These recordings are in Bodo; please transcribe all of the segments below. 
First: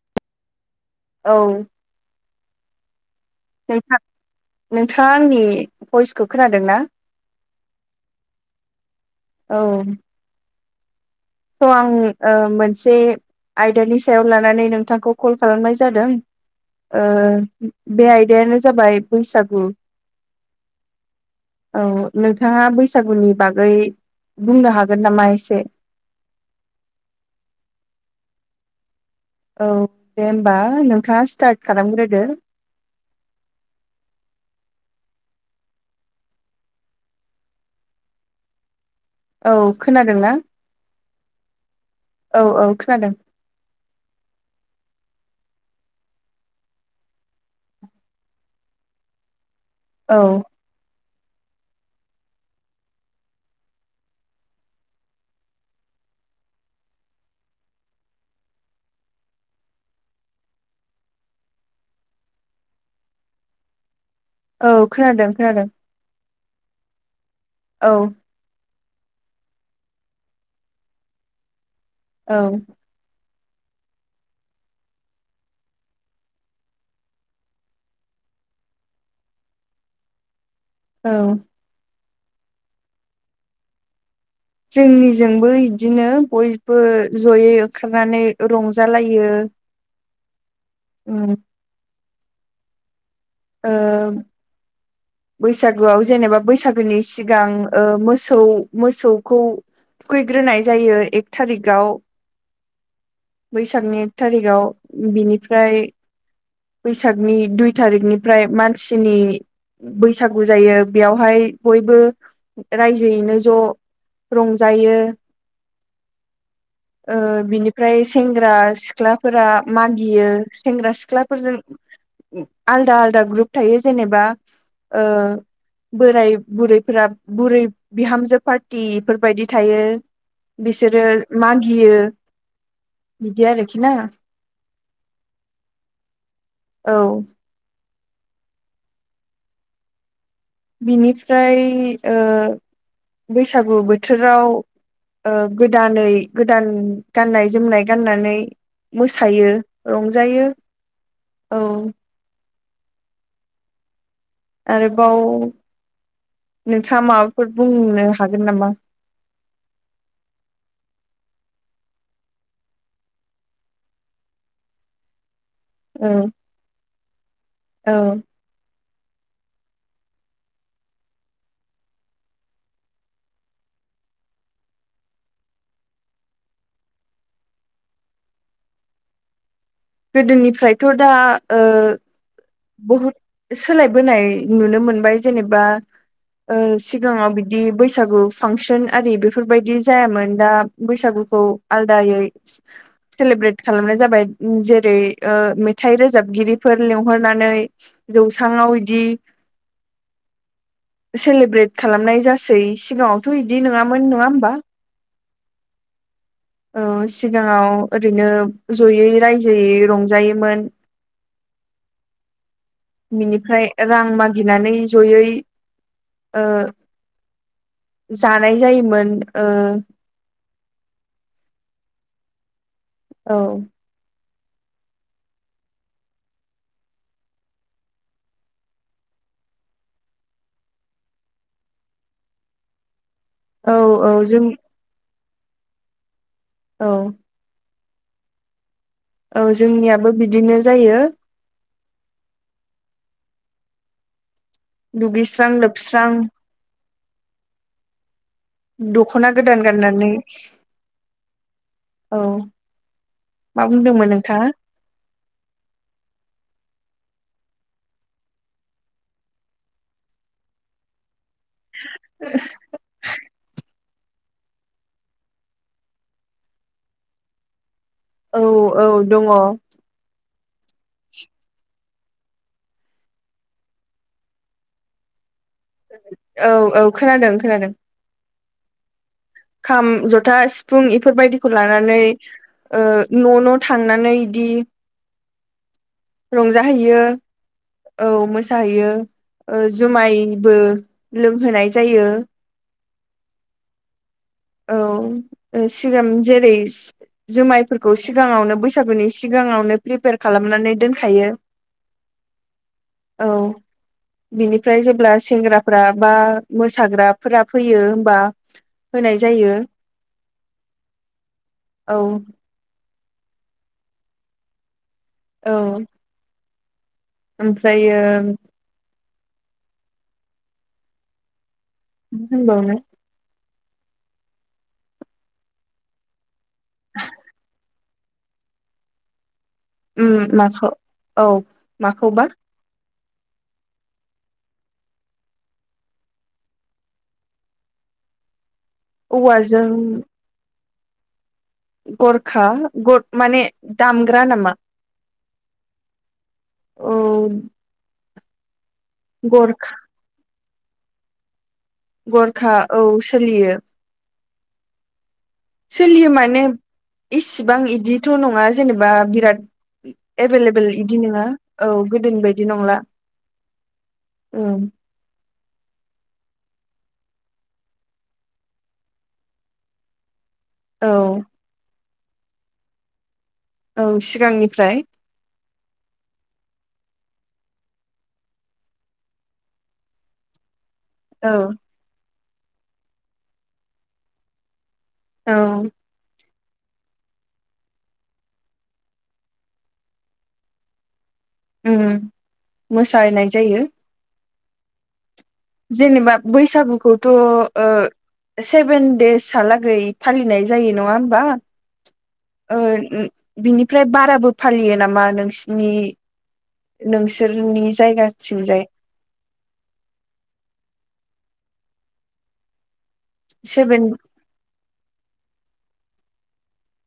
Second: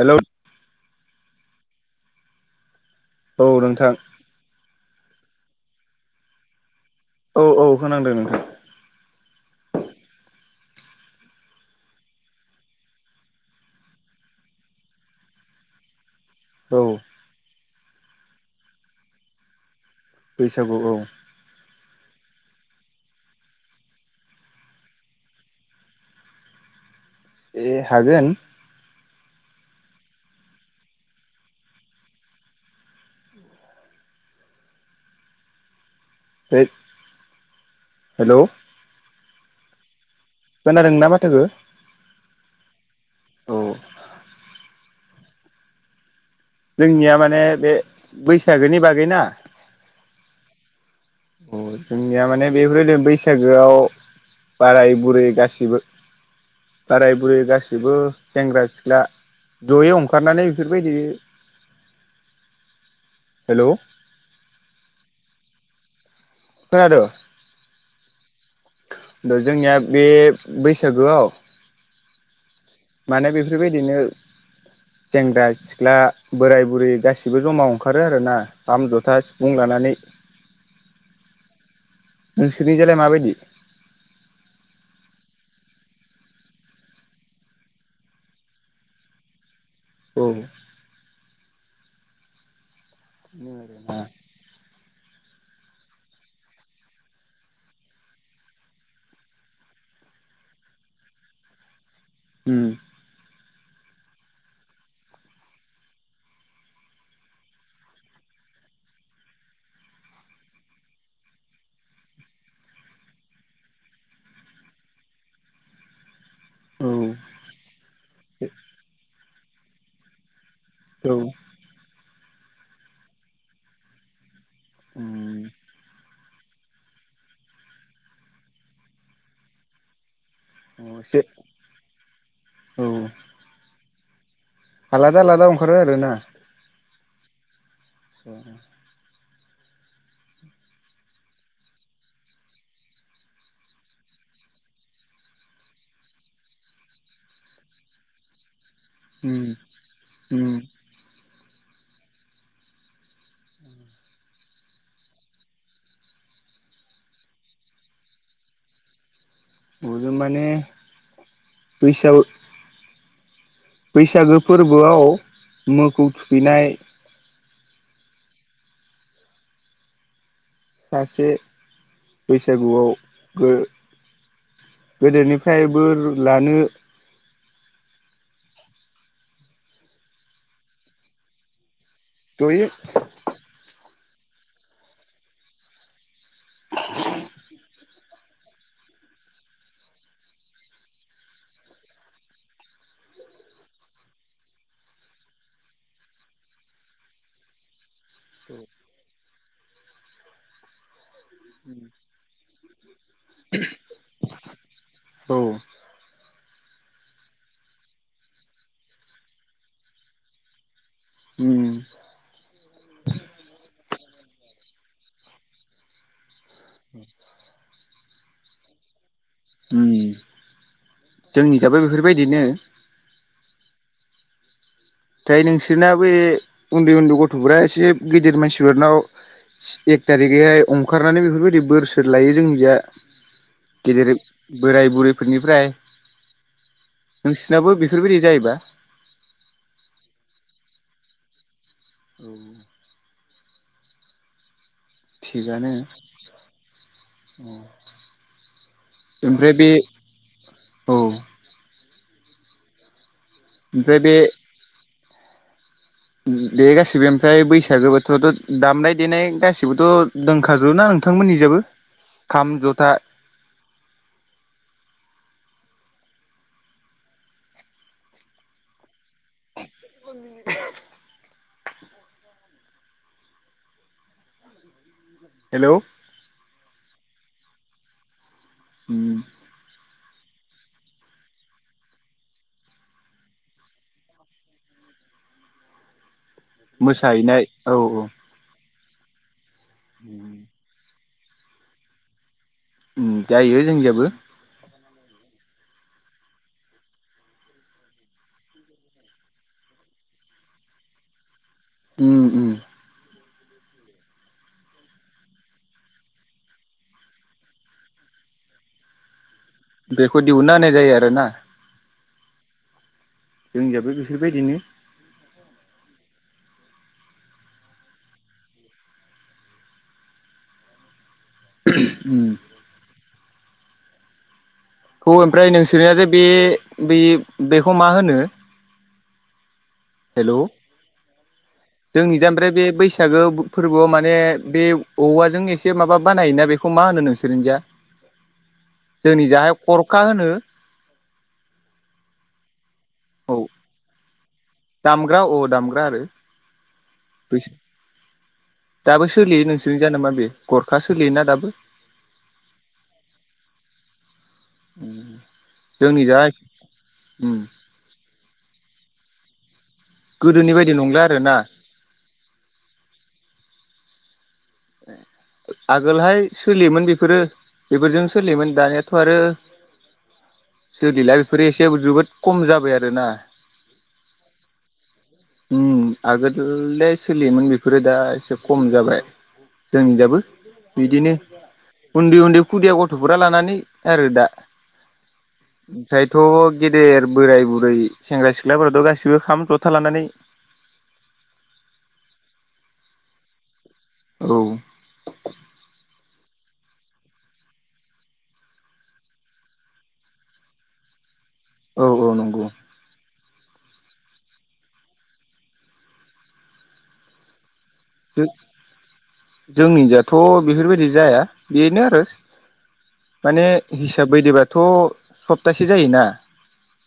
हेलौ। औ। नोंथां नोंथाङा आंनि भइसखौ खोनादोंना? औ औ खोनादों नोंथां। औ। स' आं ओ मोनसे आयदानि सायाव लानानै नोंथांखौ कल खालामनाय जादों। औ ओ बे आयदायानो जाबाय बैसागु। बैसागु औ। औ नोंथाङा बैसागुनि बागै बुंनो हागोन नामा एसे। ए हागोन। औ दे होमबा नोंथाङा स्टार्ट खालामग्रोदो। ए [inaudible] हेल'। औ खोनादों ना? खोनादोंना माथोखौ? औ खोनादों [inaudible] औ। जोंनिया माने बे बैसागोनि बागैना? औ। अ जोंनिया माने बेफोरबायदि बैसागोआव बाराय बुरै गासिबो बाराय बुरै गासिबो सेंग्रा सिख्ला जयै ओंखारनानै बेफोरबायदि [inaudible] [inaudible] हेल'। औ खोनादों खोनादों। खोनादो? औ। दा जोंनिया बे बैसागोआव औ। माने बेफोरबायदिनो सेंग्रा सिख्ला सिख्ला बोराय बुरै गासिबो ज'मा ओंखारो आरोना दाम जथा सिफुं लानानै। औ। नोंसोरनिजालाय माबायदि जोंनिजोंबो बिदिनो बयबो ज'यै ओंखारनानै रंजालायो। औ। उम। ओम [inaudible] बैसागोआव जेनेबा बैसागोनि सिगां ओ मोसौ मोसौखौ खुयैग्रोनाय जायो एक थारिकाव। उम। बैसागोनि एक थारिगाव बिनिफ्राय बैसागनि दुइ थारिखनिफ्राय मानसिनि बैसागु जायो बेयावहाय बयबो रायजोयैनो ज' रंजायो। [inaudible] ओ बिनिफ्राय सेंग्रा सिख्लाफोरा मागियो। सेंग्रा औ सिख्लाफोरजों आलदा आलदा ग्रुप थायो जेनेबा ओ। उम बोराय बुरैफोरा बुरै बिहामजो पार्टि एफोरबायदि थायो। बिसोरो एसे मागियो। औ। बिदि आरोखि ना। आलादा आलादा ओंखारो आरोना। औ। [inaudible] बिनिफ्राय ओ बैसागु बोथोराव ओ गोदानै गोदान गाननाय जोमनाय गाननानै उम मोसायो उम रंजायो औ आरोबाव नोंथाङा माबाफोर बुंनो हागोन नामा माने फैसा बैसागो फोरबोआव मोखौ औ थुखैनाय औ सासे बैसागुआव गो गोदोनिफ्राय बो लानो गोदोनिफ्रायथ' दा ओ [unintelligible] बहुद सोलायबोनाय नुनो मोनबाय जेनेबा ओ सिगाङाव बिदि बैसागु फांसन आरि बेफोरबायदि जायामोन दा बैसागुखौ आलदायै सेलेब्रेट खालामनाय जाबाय जेरै ओ मेथाइ रोजाबगिरिफोर लिं हरनानै जौस्राङाव बिदि सेलेब्रेट खालामनाय जासै सिगाङावथ' बिदि नङामोन नङा होमबा औ औ सिगाङाव ओरैनो जयै रायजोयै रंजायोमोन उम बिनिफ्राय रां मागिनानै जयै जानाय जायोमोन ओ उम जोंनि जाबो बेफोरबायदिनो औ दायो नोंसोरना बे उन्दै उन्दै गथ'फोरा एसे गेदेर मानसिफोरनाव सि एक थारिखैहाय अंखारनानै बेफोरबायदि बोर सोर लायो जों निजा औ औ गेदेर जों बोराय बुरैफोरनिफ्राय औ नोंसिनाबो बेफोरबायदि जायोबा औ जोंनियाबो बिदिनो जायो औ दुगैस्रां थिगानो लोबस्रां दख'ना ओमफ्राय गोदान बे गाननानै औ औ मा ओमफ्राय बुंदोंमोन बे नोंथाङा [unintelligible] गासिबो ओमफ्राय बैसागो बोथोरावथ' दामनाय देनाय गासैबोथ' दंखाजोबो ना नोंथांमोननिजाबो खाम जथा औ औ दङ हेलौ औ औ खोनादों खोनादों ओम खाम जथा सिफुं इफोरबायदिखौ लानानै ओ न' न' थांनानै इदि रंजाहैयो औ मोसाहैयो ओ जुमायबो लोंहोनाय जायो ओम जायो जोंनिजाबो औ सिगां जेरै सि जोमायफोरखौ सिगाङावनो बैसागोनि सिगाङावनो प्रिपेयार खालामनानै दोनखायो उम उम औ बिनिफ्राय जेब्ला सेंग्राफोरा बा मोसाग्राफोरा फैयो होमबा होनाय जायो बेखौ दिहुनना होनाय जायो आरो ना औ जोंनियाबो बेफोरबायदिनो औ ओमफ्रायो [inaudible] होनबावनो खौ ओमफ्राय नोंसोरनिया जे बे बै बेखौ मा होनो उम हेल' माखौ औ जोंनि माखौबा दा ओमफ्राय बे बै सागो फोरबोआव माने बे औवाजों एसे माबा बानायोना बेखौ मा होनो नोंसोरनिजा [inaudible] जोंनि जाहाय खरखा होनो गरखा ग औ माने दामग्रा नामा? दामग्रा अ दामग्रा आरो औ बै दाबो सोलियो गरखा नोंसोरनि जानो मा बे गरखा सोलियोना दाबो गरखा औ सोलियो उम जोंनि सोलियो जा माने इसिबां इदिथ' नङा जेनेबा बिराद गोदोनि एबेलेबोल बायदि इदि नंला नङा आरोना औ गोदोनि बायदि नंला उ आगोलहाय सोलियोमोन बेफोरो बेफोरजों सोलियोमोन दानियाथ' आरो [inaudible] सोलिला बेफोरो एसे जोबोद खम जाबाय आरोना औ सिगांनिफ्राय आगोलथ सोलियोमोन बेफोरो दा एसे खम जाबाय जोंनिजाबो बिदिनो औ उन्दै उन्दै खुदिया गथ'फोरा लानानै आरो दा औ ओमफ्रायथ' गेदेर बोराय-बुरै सेंग्रा-सिख्लाफोराथ' गासिबो खाम, जथा लानानै मोसानाय जायो औ जेनेबा बैसागुखौथ' ओ सेभेन देसहालागै फालिनाय जायो नङा होमबा? औ औ नंगौ ओ बिनिफ्राय बाराबो फालियो नामा नोंसिनि नोंसोरनि जायगाथिंजाय जोंनि जाथ' बेफोरबायदि जाया बेनो आरो माने सेभेन हिसाब बायदबाथ' सप्तासे जायोना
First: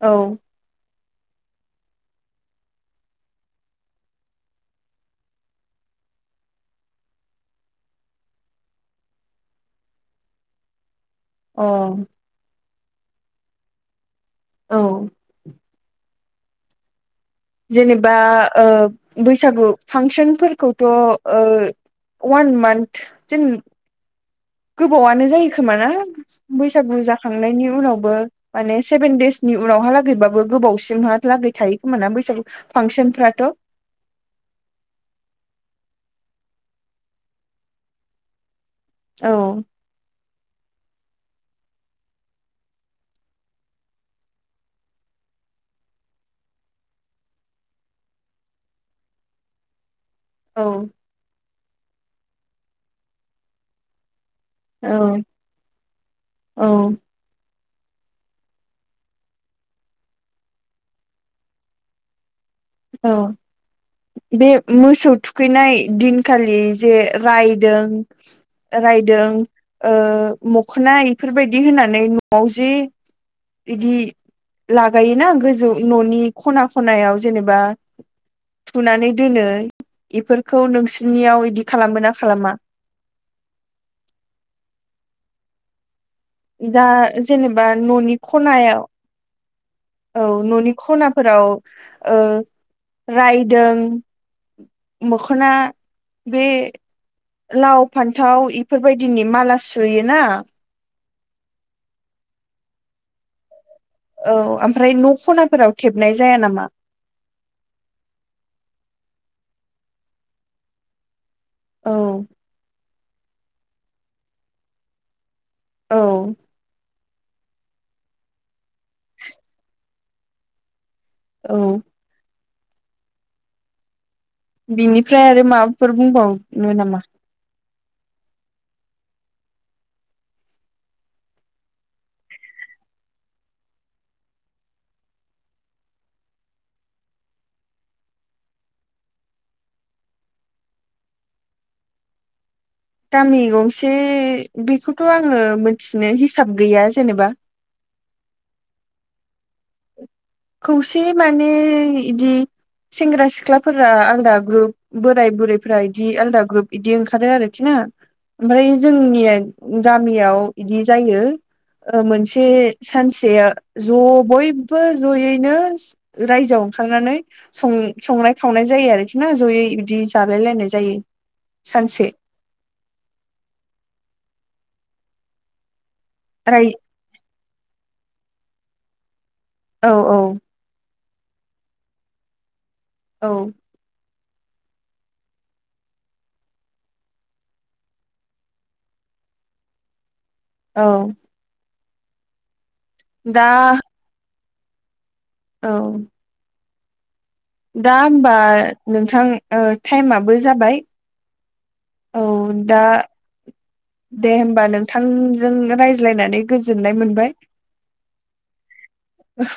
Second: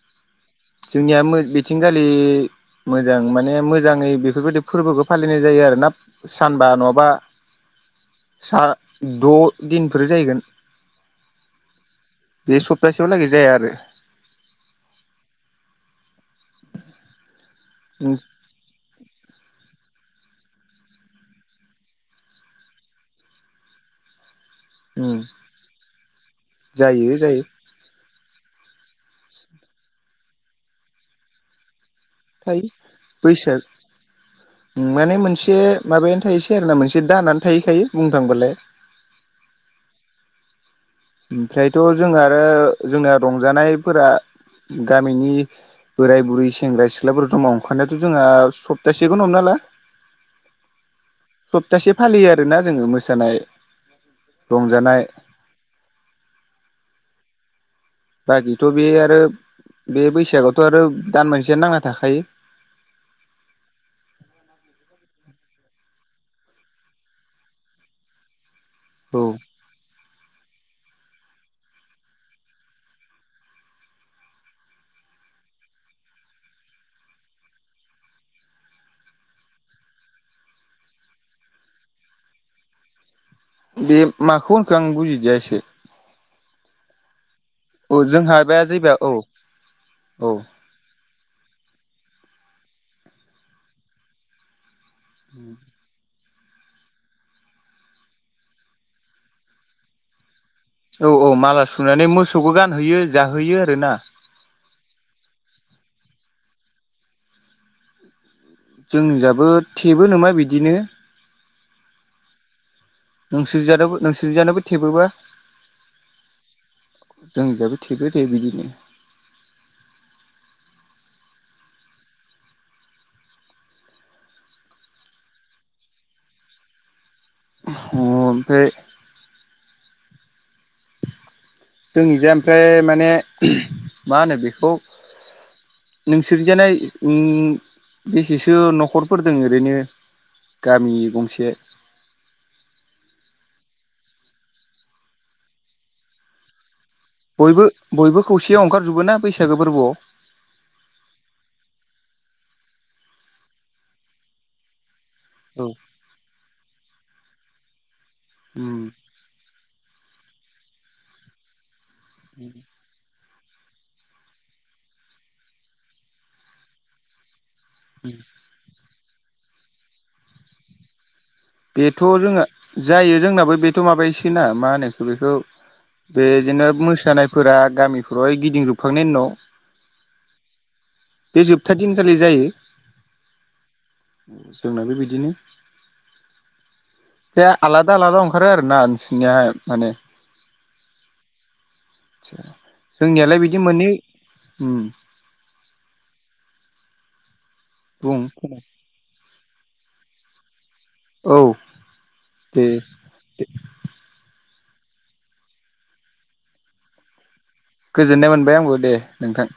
औ जोंनिया बेथिंगालि मोजां माने मोजाङै बेफोरबायदि फोरबोखौ फालिनाय जायो आरोना सानबा नङाबा सा द' दिनफोर जाहैगोन अ बे सप्तासेयाव लागै जाया आरो औ जेनेबा उम ओ बैसागु फांसनफोरखौथ' ओ वान मान्थ जेन उम गोबावनो जायो खोमाना बैसागु जायो जायो जाखांनायनि उनावबो माने सेभेन देसनि उनावहा लागैबाबो गोबावसिमहा लागै थायो खोमोना बै थायो बैसोर माने मोनसे माबायानो थाहसै आरोना मोनसे दानो थाहैखायो बुंनो थांबालाय औ। ओमफ्रायथ' जोंहा आरो जोंना रंजानायफोरा गामिनि बोराय बुरै, सेंग्रा सिख्लाफोर जमा ओंखारनायाथ' जोंहा सप्तासेखौनो हमना ला। औ। सप्तासे फालियो आरोना जोङो मोसानाय रंजानाय औ औ। बाखिथ' बे आरो बे बैसागआवथ' आरो दान मोनसेयानो नांना थाखायो। औ। बे मोसौ थुखैनाय दिनखालि जे रायदों औ रायदों ओ मखोना इफोरबायदि होनानै न'आव जि इदि लागायोना गोजौ न'नि खना खनायाव जेनेबा बा थुनानै दोनो इफोरखौ नोंसोरनियाव इदि खालामो ना खालामा? बे माखौ होनखो आं बुजिदिया एसे। दा जेनेबा औ न'नि जोंहा बे खनायाव, जाहैबाय औ औ न'नि खना फोराव ओ रायदों, मोखोना बे लाव फान्थाव बेफोरबायदिनि माला सुयोना औ औ माला सुनानै मोसौखौ गानहैयो, जाहोयो आरोना। औ ओमफ्राय न' खनाफोराव थेबनाय जाया नामा? जोंनिजाबो थेबो नामा बिदिनो! औ। नोंसोरजानाबो नोंसोरजानाबो थेबोबा? औ। जोंनिजाबो थेबो दे बिदिनो। औ। बिनिफ्राय आरो माबाफोर बुंबावनो नामा? अह ओमफ्राय जोंनिजाय ओमफ्राय माने मा होनो बेखौ नोंसोरजानिया ओ बेसेसो न'खरफोर दं ओरैनो? गामि गंसे गामि गंसे बेखौथ' आङो मिथिनो हिसाब गैया जेनेबा। बयबो बयबो खौसेयाव ओंखारजुबोना बैसागु फोरबोआव? खौसे माने इदि सेंग्रा सिख्लाफोरा आलदा ग्रुप बोराय औ बुरैफ्रा इदि आलदा ग्रुप इदि ओंखारो आरोखि ना। ओमफ्राय उम जोंनिया गामियाव इदि जायो ओ मोनसे सानसे ज' बयबो जयैनो रायजोआव ओंखारनानै सं-संनाय खावनाय जायो आरोखि ना जयै बिदि जालाय लायनाय जायो। बेथ' सानसे जों जायो जोंनाबो बेथ' माबायोस ना मा होनोखौ बेखौ बेदिनो राय मोसानायफोरा गामिफ्राव गिदिंजोबखांनायनि उनाव औ औ। बे जोबथा दिनखालि जायो? औ। ओम जोंनाबो बिदिनो। बे आलादा आलादा ओंखारो आरोना नोंसिनियाहाय माने? औ। आदसा जोंनियालाय दा बिदि मोननै उम। औ। दा बुं होमबा नोंथां ओ टाइमाबो जाबाय औ औ दे दा दे होमबा नोंथांजों रायज्लायनानै गोजोननाय मोनबाय। गोजोननाय मोनबाय आंबो दे नोंथां।